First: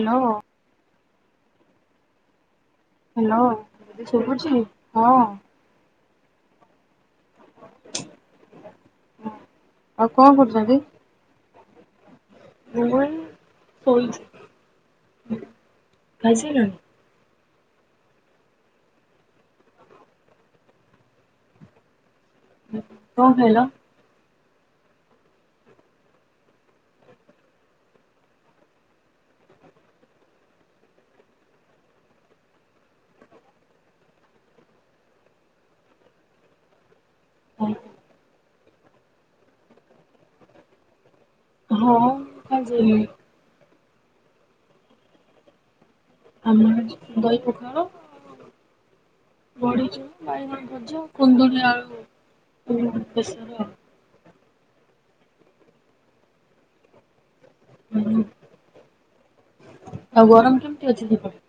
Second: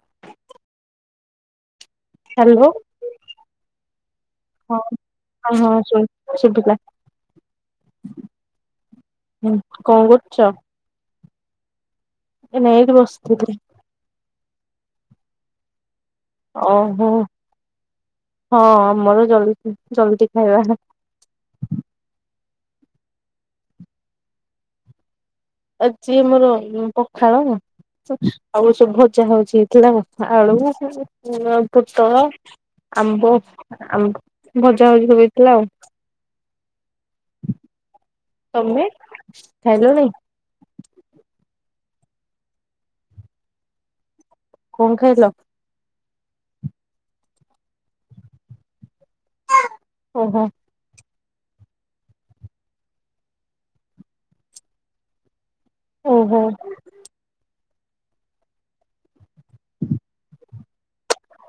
Hello. Hello. Hello ତତେ ଶୁଭୁଛି? ହଁ। [unintelligible] ସେଠିକା, କଣ ଆଉ କରୁଛ? କରୁଛନ୍ତି? ଏ ଏଇଠି ମୁଁ ଏଇ ବସିପଡ଼ିଥିଲି। [unintelligible] ଖାଇସାରିଲଣି? ଓହୋ। ହଁ ଆମର ଜ ଜଲଦି ଖାଇବା। କଣ ଖାଇଲ? ଆଜି ମୋର ଉନ୍ ପଖାଳ ସ ଆଉ ସବୁ ଭଜା ହଉଚି ଚୁଡ଼ା ଭ ଆଳୁ, ପୋଟଳ ଆମ୍ବ ଆମ୍ବ ଭଜା ଭଜି ହେଇଥିଲା ଆଉ। ହଁ। ତମେ ଖାଇଲଣି? ହଁ ଖାଇସାରିଲିନି। କଣ ଖାଇଲ? ଆମର ଦହି ପଖାଳ, ବଡିଚୁରା, ଓହୋ ବାଇଗଣ ଭଜା କୁନ୍ଦୁରି ଆଳୁ ଉନ୍ ବେସର ଆଉ। ଓହୋ। ହୁଁ ଆଉ ଗରମ କେମିତି ଅଛି ସେପଟେ?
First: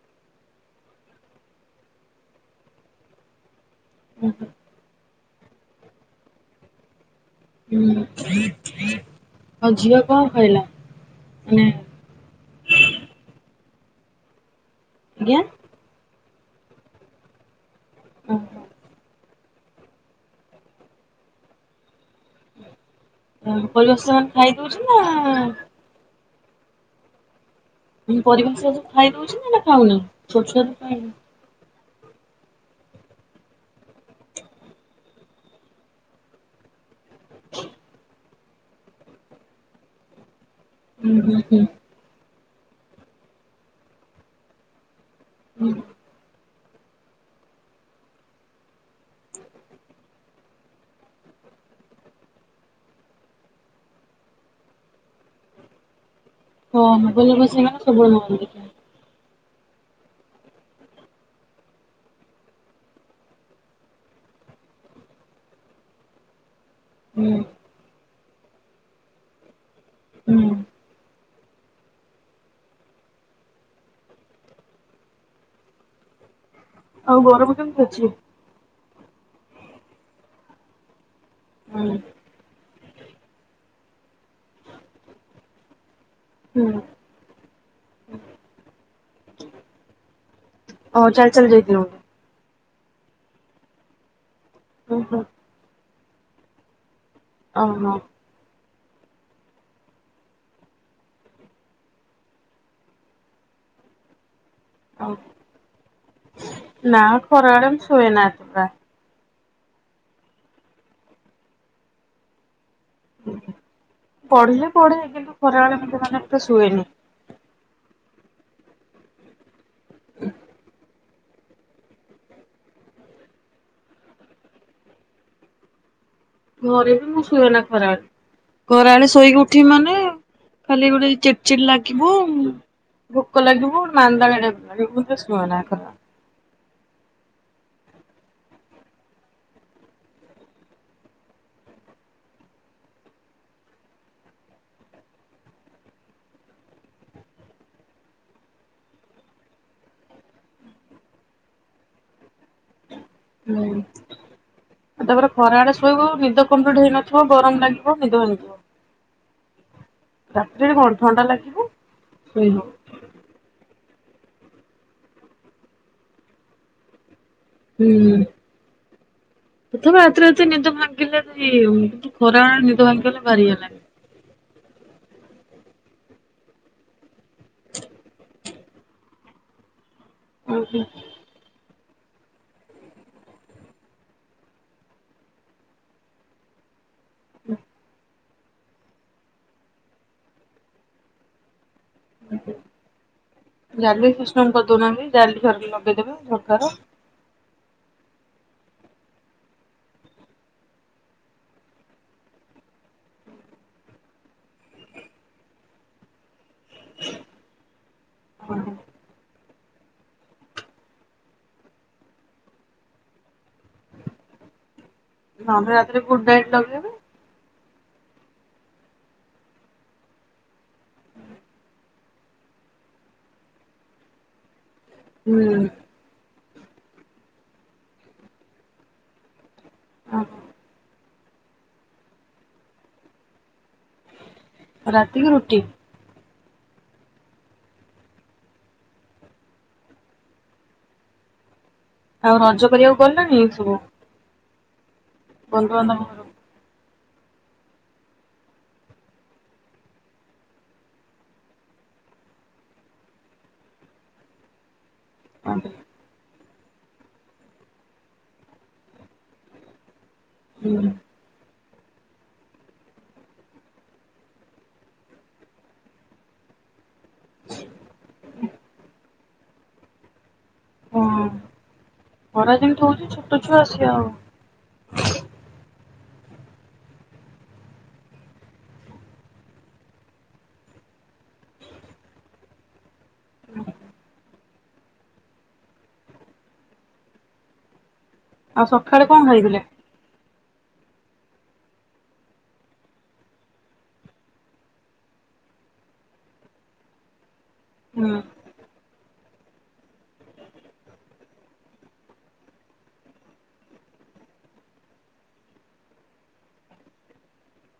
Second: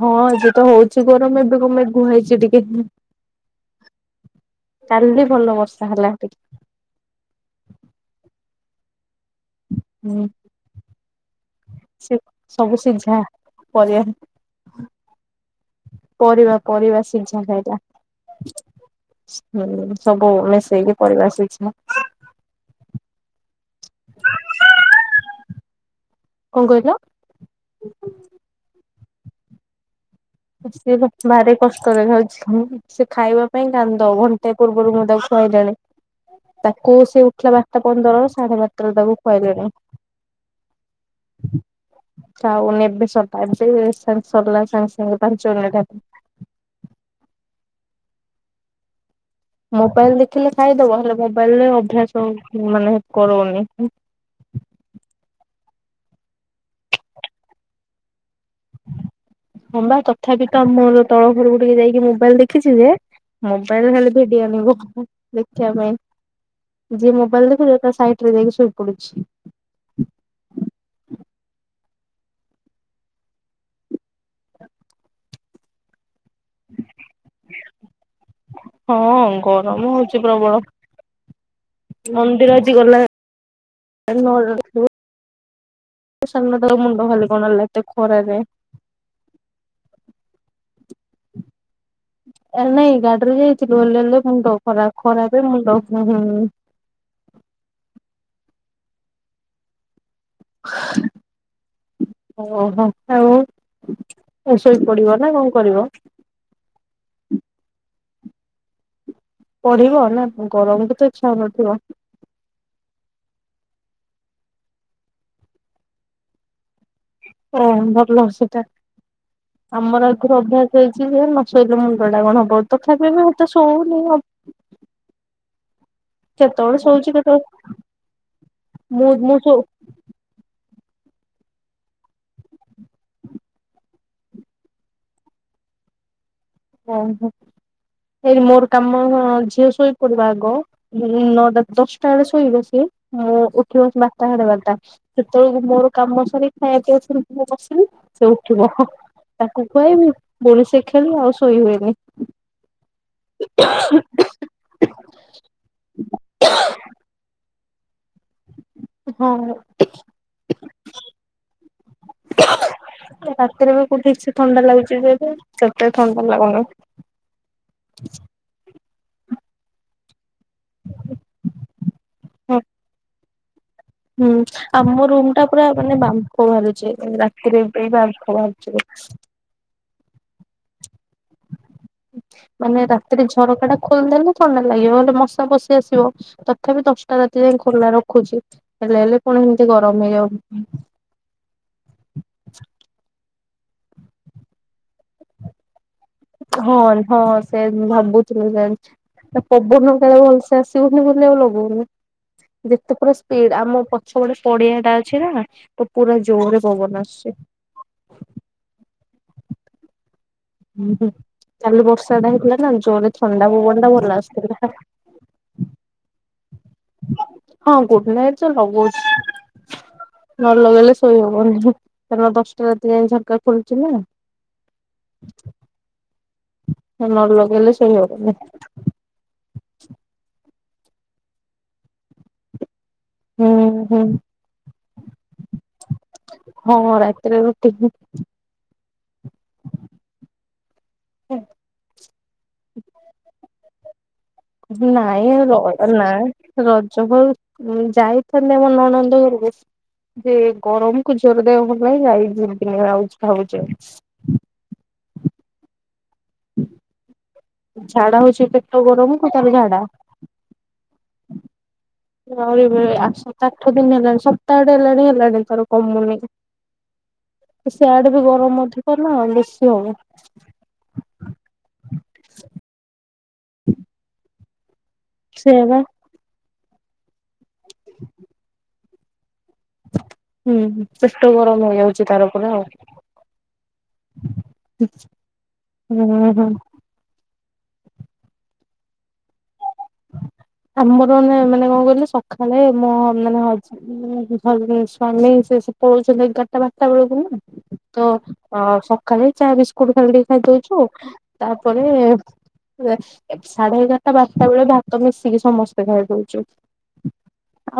ହଁ ଏବେ ତ ହଉଛି ଗରମ ଏବେ [unintelligible] ହେଇଛି ଟିକେ ହୁଁ ହୁଁ। କାଲି ଭଲ ବର୍ଷା ହେଲା ଟିକେ ହୁଁ। ଆଉ ଝିଅ ହୁଁ କଣ ଖାଇଲା? ମାନେ ସେ ସବୁ ସିଝା ପରେ ଆଜ୍ଞା ପରିବା ପରିବା ଶିଝା ଟା ଏଟା। ଓହୋ। ହୁଁ ସବୁ ମିଶେଇକି ପରିବା ଶିଝା ହୁଁ, ପରିବା ସେମାନେ ଖାଇଦଉଛି ନା କଣ କହିଲ? ପରିବା ସବୁ ଖାଇ ଦଉଛି ନା ନା ଖାଉନି? ଛୋଟ ଛୁଆ ତ ଖାଇନି [unintelligible] ବାରେ କଷ୍ଟରେ ଖାଉଛି ମୁଁ ସେ ଖାଇବା ପାଇଁ କାନ୍ଦ ଘଣ୍ଟା ପୂର୍ବରୁ ମୁଁ ତାକୁ ଖୁଆଇଲାଣି। ତାକୁ ସେ ଉଠିଲା ବାରଟା ପନ୍ଦର ସାଢେ ବାରଟା ତାକୁ ଖୁଆଇଲେଣି, ହୁଁ ହୁଁ ହୁଁ। ଚାଉନି ଏବେ ସରିଲା ଏବେ ସାଙ୍ଗେ ସରିଲା ସାଙ୍ଗେ ସାଙ୍ଗେ ପାଞ୍ଚ ହୁଁ। ମିନିଟ୍ ହେବନି ମୋବାଇଲ ଦେଖିଲେ ଖାଇଦବ ହେଲେ ମୋବାଇଲରେ ଅଭ୍ୟାସ ମାନେ କରଉନି। ହଁ [unintelligible] ସବୁବେଳେ ମୋବାଇଲ୍ ଦେଖିବେ। ହଁବା ତଥାପି ତ ଆମର ତଳ ଘରକୁ ଟିକେ ଯାଇକି ମୋବାଇଲ ଦେଖିଛି ଯେ ମୋବାଇଲରେ ଖାଲି ଭିଡିଓ ଆଣିବ ହୁଁ ହୁଁ ଦେଖିବା ପାଇଁ ଯିଏ ହୁଁ ମୋବାଇଲ ଦେଖୁଛି ତା ସାଇଟ୍ ରେ ଯାଇକି ଶୋଇ ପଡୁଛି। ହୁଁ। ଆଉ ଗରମ କେମିତି ଅଛି? ହଁ ଗରମ ହଉଛି ପ୍ରବଳ। ହଁ। ମନ୍ଦିର ଆଜି ଗଲା [unintelligible] ମୋ ସାନମା ତାର ମୁଣ୍ଡ ଖାଲି କଣ ହେଲା ଏତେ ଖରାରେ। ଆଉ ଜାଣିଚନ୍ତି। ଏ ନାଇଁ ଗାଡିରେ ହେଇଚି [unintelligible] ମୁଣ୍ଡ ଖରା ଓହୋ। ଖରାପରେ ମୁଣ୍ଡ ଜୋରେ ଓ ହୋ। ଓହୋ ଆଉ। ଏ ଶୋଇ ଆଉ ପଡିବ ନା କଣ କରିବ? ନା ମୁଁ ଖରାବେଳେ ମୁଁ ଶୁଏନା ପ୍ରା। ପଢିବ ନା ଗରମକୁ ତ ଇଚ୍ଛା ହଉନଥିବ। ପଢ଼ିଲେ ପଢ଼େ କିନ୍ତୁ ଖରାବେଳେ ମୁଁ ଏତେ ମାନେ ଏତେ ଶୁଏନି। ଓ ଭଲ ସେଇଟା ଆମର ଏଥିରୁ ଅଭ୍ୟାସ ହେଇଚି। ଦିନରେ ନ ଶୋଇଲେ ମୁଣ୍ଡ ଟା କଣ ହବ ତଥାପି ବି ମୁଁ ଏତେ ଶୋଉନି ଅଭ ଘରେ ଶୋଉଛି ବି ମୁଁ କେତେବେଳେ ଶୁଏନା ଖରାବେଳେ ମୁଁ ଖରାବେଳେ ମୁଁ ଶୋଇକି ଶୋ ଉଠି ମାନେ ଖାଲି ଗୋଟେ ଚିଡି଼ ଚିଡି଼ ଲାଗିବ। ଭୋକ ଲାଗିବ ମାନ୍ଦା ବେଳେବେଳେ ମୁଁ ଏତେ ଶୁଏନା ଖରା ଓହୋ ହେ ମୋର କାମ ଝିଅ ଶୋଇପଡି଼ବ ଆଗ। ନଅଟା ଦଶଟା ବେଳେ ଶୋଇବ ସିଏ ମୁଁ ଉଠିବ ବାରଟା ସାଢେ ବାରଟା। ଯେତେବେଳକୁ ମୋର କାମ ସାରିିକି ଖାଇବା ପିଇବା ସାରିକି ଉପୁରୁକୁ ଆସିବି ସେ ଉଠିବ। ତାକୁ ଖୁଆଇବୁ ପୁଣି ସେ ଖେଳିବ ଆଉ ଶୋଇ ହୁଏନି। ହୁଁ ଆଉ ତାପରେ ଖରା ଏଳେ ଶୋଇବ ନିଦ କମ୍ପ୍ଲିଟ୍ ହେଇନ ଥିବ ଗରମ ଲାଗିବ ନିଦ ଭାଗିଯିବ। ହଁ କଣ ଥଣ୍ଡା ଲାଗିବ ଶୋଇହବ। ରାତିରେ ବି କଉଠି କିଛି ଥଣ୍ଡା ଲାଗୁଛି ଯେବେ ସେତେ ଥଣ୍ଡା ଲାଗୁନି। ହୁଁ ପ୍ରଥମେ ରାତିରେ ରାତିରେ ନିଦ ଭାଙ୍ଗିଲେ ବି କିନ୍ତୁ ଖରା ବେଳରେ ନିଦ ଭାଙ୍ଗିଗଲେ ଭାରି ଇଏ ଲାଗେ। ହୁଁ। ଆମ ରୁମ୍ ଟା ପୁରା ମାନେ ବାମ୍ଫ ବାହାରୁଚି ରାତିରେ ବି ବାମ୍ଫ ବାହାରୁଚି। ଓହୋ। ମାନେ ରାତିରେ ଝରକାଟା ଖୋଲିଦେଲେ ଥଣ୍ଡା ଲାଗିବ ନହେଲେ ମଶା ପଶି ଆସିବ। ତଥାପି ବି ଗୋଟା ରାତି ଯାଏ ଖୋଲା ରଖୁଛି ହେଲେ ହେଲେ କଣ ଏମିତି ଗରମ ହେଇଯାଉ ଜାଲି ସିଷ୍ଟମ କରିଦଉନାହାନ୍ତି ଜାଲି [unintelligible] ଲଗେଇଦେବେ। ଝରକାର। ହଁ ହଁ ସେଇଆ ଆଜି ମୁଁ ଭାବୁଥିଲି ଜାଣିଛି ପବନ ଗୁଡାକ ଭଲସେ ଆସିବନି ବୋଲି ମୁଁ ଲଗଉନି। ଯେତେ ପୁରା ସ୍ପିଡ ଆମ ପଛ ପଟେ ପଡିଆଟା ଅଛି ନା। ହେଟା ପୁରା ଜୋରେ ପବନ ଆସୁଛି। ଓହୋ। ହୁଁ ହୁଁ କାଲି ବର୍ଷାଟା ହେଇଥିଲା ନା ଜୋରେ ଥଣ୍ଡା ପବନଟା ଭଲ ଆସୁଥିଲା‌। ନହେଲେ ରାତିରେ ଗୁଡ୍ ନାଇଟ୍ ଲଗେଇବୁ। ହଁ ଗୁଡ୍ ନାଇଟ୍ ତ ଲଗଉଛି। ନ ଲଗେଇଲେ ଶୋଇ ହବନି କାରଣ ଦଶଟା ରାତି ଯାଏ ଝରକା ଖୋଲୁଛି ନା। ହୁଁ। ନ ଲଗେଇଲେ ଶୋଇ ହବନି। ହୁଁ ହୁଁ। ଆଉ ରାତିକୁ ରୁଟି। ହଁ ରାତରେ ରୁଟି ହୁଏ। ଆଉ ରଜ କରିବାକୁ ଗଲଣିି ଏ ସବୁ। ନାଇଁ ଏ ରଡ଼ ବନ୍ଧୁବାନ୍ଧବ ନାଁ। ଘରକୁ? ରଜ କୁ ଆଉ। ଯାଇଥିଲି ମୋ ନଣନ୍ଦ ଘରକୁ। ଦେ ଗରମ କୁ ଝିଅ ର ଦେହ ଭଲ ନାହିଁ। ଯାଇ ଯିବିନି ଆଉ ଯେ ଭାବୁଛି ଆଉ। [unintelligible] ହୁଁ [unintelligible] ଝାଡା ହଉଛି ପେଟ ଗରମ କୁ ତାବି ଝାଡା। ହୁଁ। ଆହୁରି ବେଳେ ବେଳେ ଆଠ ସାତ ଆଠ ଦିନ ହେଲାଣି ସପ୍ତାହଟେ ହେଲାଣି ହେଲାଣି ତାର କମୁନି। ସିଆଡେ ବି ଗରମ ଅଧିକ ହେଲା। ବେଶୀ ହବ। ଓଃ। ଖରା ଯେମିତି ହଉଛି ଛୋଟ ଛୁଆ ସିଏ ଆଉ। ସେଇପା। ହୁଁ ହୁଁ ପେଟ ଗରମ ହେଇଯାଉଛି ତାର ପୁରା ଆଉ। ହୁଁ ହୁଁ। ଆଉ ସକାଳେ କ ଖାଇଥିଲେ? ଆମର ମେ ମାନେ କଣ କହିଲେ ସକାଳେ ମୋ ମାନେ ହଜେବେଣ୍ଡେ ଉଁ ଭାଲି ସ୍ୱାମୀ ସେ ପଳଉଛନ୍ତି ଏଗାଟା ବାଟା ବେଳକୁ ନାଁ। ତ ହୁଁ ଅ ସବୁ। ଖାଲି ଚା ବିସ୍କୁଟୁ ଖାଲି ଖାଇଦଉଛୁ। ତାପରେ ରେ। ସାଢେ ଏଗାଟା ବାଟା ବେଳେ ଭାତ ମିଶିକି ସମସ୍ତେ ଖାଇଦଉଛୁ।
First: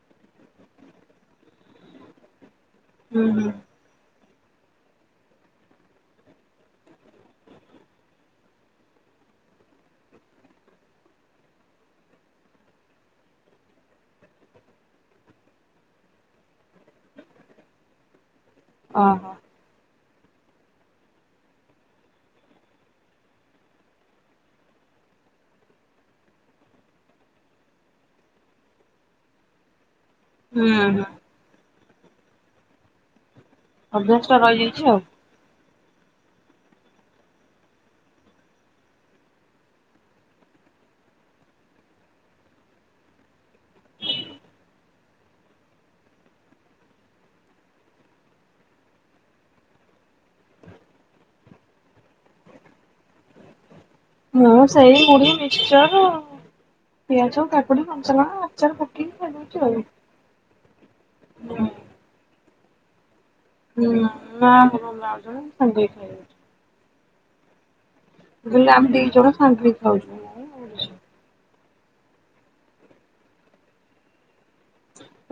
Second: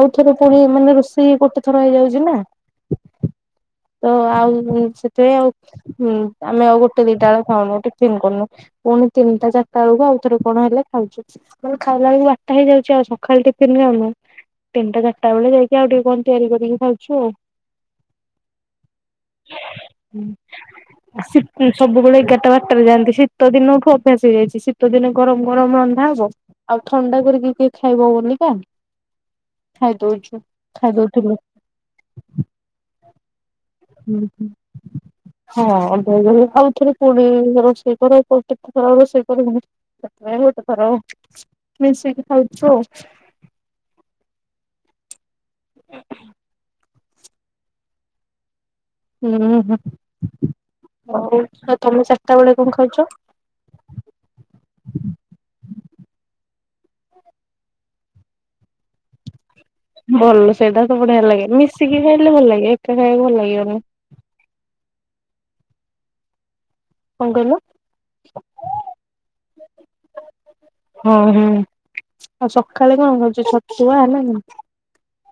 ଆଉଥରେ ପୁଣି ମାନେ ରୋଷେଇ ଗୋଟେ ଥର ହେଇଯାଉଛି ନାଁ। ହୁଁ ହୁଁ ତ ଆଉ ସେଥିପାଇଁ ଆଉ ହୁଁ। ଆମେ ଆଉ ଗୋଟେ ଦିଟା ବେଳେ ଖାଉନୁ ଟିପିନି କରୁନୁ। ପୁଣି ତିନିଟା ଚାରିଟା ବେଳକୁ ଆଉ ଥରେ କଣ ହେଲେ ଖାଉଛୁ। ମାନେ ଖାଇଲା ବେଳ କୁ ବା କାହିଁ ଯାଉଛୁ ଆଉ ସକାଳ ଟିପିନି ଯାଉନୁ। ତିନଟା ଟାଟାବେଳେ ଯାଇକି ଆଉ ଟିକେ କ ତିଆରି କରିକି ଖାଉଛୁ ଆଉ। ଅ ହୋ। ହୁଁ। ଆସିତି ସବୁବେଳେ ଏଗାଟା ବଟାରେ ଯାଆନ୍ତି ଶୀତ ଦିନଠୁ ଅଭ୍ୟାସ ହେଇଯାଇଛି। ଶୀତ ଦିନ ଗରମ ଗରମ ରନ୍ଧା ହବ। ଆଉ ଥଣ୍ଡା କରିିକି କିଏ କିଏ ଖାଇବ ବୋଲିକା। ଖାଇଦଉଛୁ। ହୁଁ ହୁଁ ଖାଇଦଉଥିଲୁ। ଅଭ୍ୟାସ ଟା ହୁଁ ରହିଯାଇଛି ଆଉ। ହଁ ଆଉ ଥରେ ପୁଣି ରୋଷେଇ କର। କେତେ ଥର ରୋଷେଇ କରିକି। ସେଥିପାଇ ଗୋଟେ ଥର। ମିଶିକି ଖାଉଛୁ ଆଉ। ହୁଁ ହୁଁ ହଉ ଆଉ ତମେ ଚାଟା ବେଳେ କଣ ଖାଉଛ? ମୁଁ ସେଇ ମୁଢି ମିକ୍ସର। ପିଆଜ, କାକୁଡି, କଞ୍ଚାଲଙ୍କା, ଆଚାର ପକେଇ କି ଖାଇଦଉଛୁ ଆଉ। ଭଲ ସେଇଟା ତ ବଢିଆ ଲାଗେ। ମିଶିକି ଖାଇଲେ ଭଲ ଲାଗେ ଏକା ଖାଇବାକୁ ଭଲ ଲାଗିବନି। ହୁଁ ମା ସାଙ୍ଗ ହେଇକି ଖାଇଦଉଛୁ [unintelligible] କ କହିଲ? ହେଲେ ଆମେ ଦି ଜଣ ସାଙ୍ଗହେଇକି ଖାଉଚୁ। ହଁ ହଁ। ଆଉ ସକାଳେ କଣ ଖାଉଛ ଛତୁଆ ନାଁ କ?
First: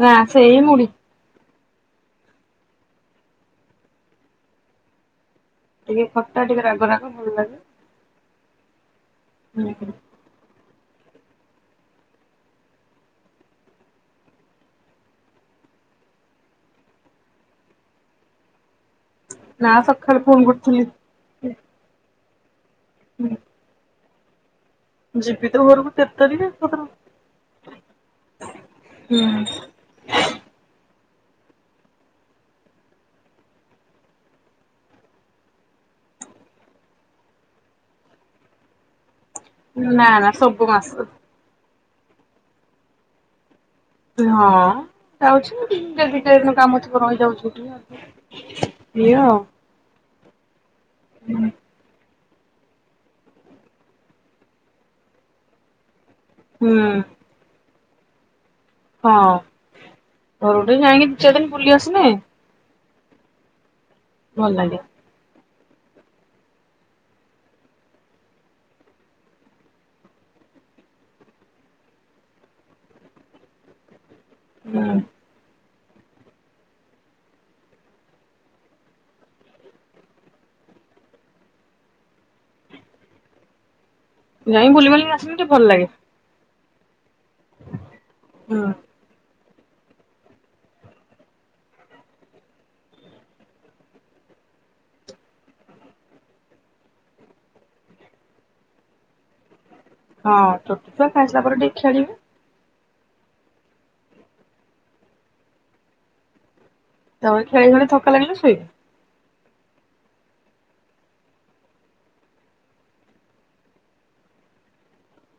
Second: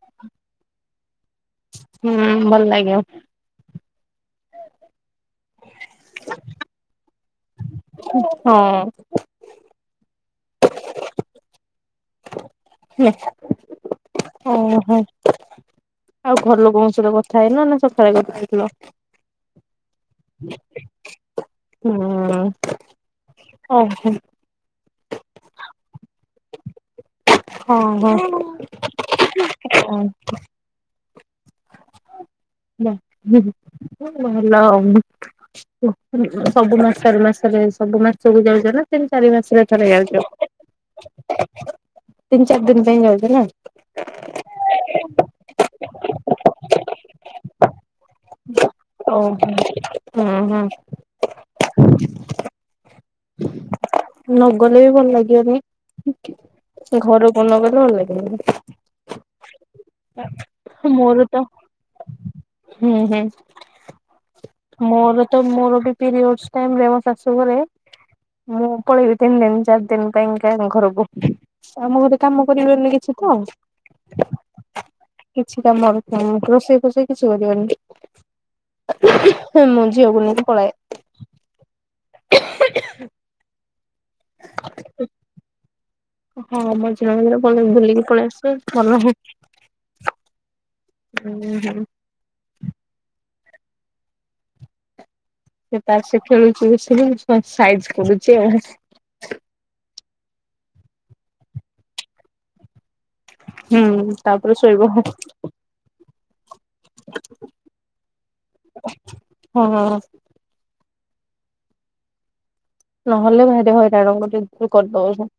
ନାଁ ସେଇ ମୁଢ଼ି। ହୁଁ ଭଲ ଲାଗିବ। ଟିକେ ଖଟା ଟିକେ ରାଗ ରାଗ ଭଲ ଲାଗେ। ହଁ। ହୁଁ ହୁଁ। ଓହୋ। ଆଉ ଘର ଲୋକଙ୍କ ସହିତ କଥା ହେଇନ ନା ସକାଳେ କଥା ହେଇଥିଲ? ନା ସକାଳେ ଫୋନ୍ କରିଥିଲି। ଅ ଓହୋ। ଯିବି ତ ଘରକୁ କେତେ ଦିନ ହଁ ହଁ। ହୁଁ ଭଲ ଆଉ। ସବୁ ମାସ ଚାରି ମାସରେ ସବୁ ମାସରେ ଯାଉଛ ନା ତିନି ଚାରି ମାସ ଥରେ ଥରେ ନା ଯାଉଛ ନା ସବୁ ମାସ ତିନି ଚାରି ଦିନ ପାଇଁ ଯାଉଛ ପରା? ହଁ ଯାଉଛି କେବେ କେମିତି କାମ ଥିବ ରହି ଯାଉଛି ଆଉ କଣ ହୁଁ ହିଁ। ହୁଁ। ନଗଲେ ବି ଭଲ ହୁଁ ଲାଗିବନି ଘର ଫୋନ୍ ଲଗେଇଲେ ଲାଗୁନି ହଁ ଘରକୁ ଟିକେ ଯାଇକି ଦି ମୋର ଚାରି ତ ଦିନ ବୁଲି ଆସିଲେ। ହୁଁ ହୁଁ। ଭଲ ଲାଗେ। ମୋର ତ ମୋର ବି ପିରିୟଡ଼ ଟାଇମ୍ ମୋ ଶାଶୁଘରେ। ମୁଁ ପଳେଇବି ତିନି ଦିନ ଚାରି ଦିନ ପାଇଁ ଘରକୁ। ଆମ ଘରେ କାମ କରିପାରୁନି କିଛି ତ। ହ [inaudible] ହୁଁ। କିଛିଟା ମର ରୋଷେଇ ଫୁଷେଇ କିଛି କରିବନି। ମୁ ଝିଅକୁ ନେଇକି ପଳାଏ। [inaudible] ଯାଇଁ ବୁଲି ବୁଲିି ଆସିଲେ ଟିକେ ଭଲ ଲାଗେ। ହଁ ମଝିରେ ମଝିରେ ପଲେଇକି ବୁଲିକି ପଳେଇ ଆସିବେ ହୁଁ ଭଲ ହୁଁ ହୁଁ। ସେ ତାର ସେ ଖେଳୁଛି ସାଇଜ କରୁଛି। ହଁ ଛୋଟ ଛୁଆ ଖାଇ ସାରିଲା ପରେ ଟିକେ ଖେଳିବେ। ହୁଁ ତାପରେ ଶୋଇବ। ତଳେ ଖେଳି ଖେଳି ଥକା ଲାଗିଲା ଶୋଇବ। ହଁ। ନହେଲେ ଭାଇରେ ହଇରାଣଙ୍କ ଟ କରିଦଉଛ [inaudible]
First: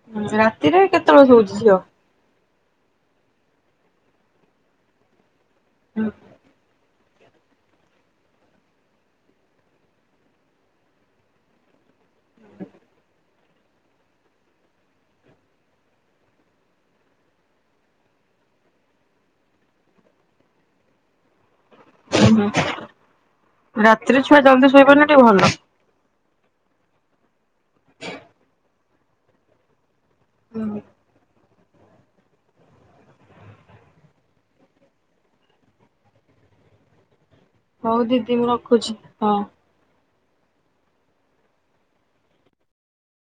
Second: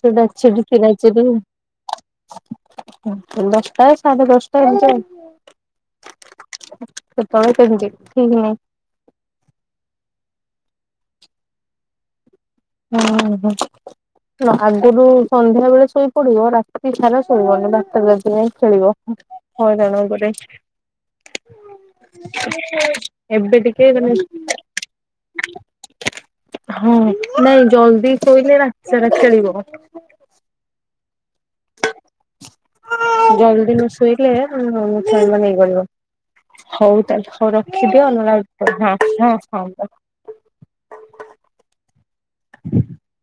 ଛେଡ଼କ ଛେଡି ରାତିରେ ଫିରାଛି ର କେତେବେଳେ ଶୋଉଛି ଝିଅ? [unintelligible] ଦଶଟା ସାଢ଼େ ଦଶଟା ଏମିତି ଆଉ। କେତେବେଳେ କେମିତି ଠିକ ନାଇଁ। ହୁଁ [inaudible] ହୁଁ। ଆଗରୁ ସନ୍ଧ୍ୟା ବେଳେ ଶୋଇପଡ଼ିବ ରାତି ସାରା ଶୋଇବନି ବାରଟା ରାତି ଯାଏଁ ଖେଳିବ। ହଇରାଣ ଗୋଟେ ହୁଁ ଏବେ ଟିକେ ମାନେ ରାତିରେ ଛୁଆ ଜଲଦି ଶୋଇ ପଡ଼ିଲେ ଟିକେ ଭଲ ହଁ ନାଇଁ ଜଲଦି ଶୋଇଲେ ରାତି ସାରା ଖେଳିବ ହୁଁ [inaudible] ଜଲଦି ନ ଶୋଇଲେ ପୁଣି ହଇ ମାନେ କରିବ ହଉ ତାହେଲେ ହଉ ରଖିଦିଅ ଦିଦି ମୁଁ ରଖୁଛି ହଁ ହଁ ହଁ [inaudible]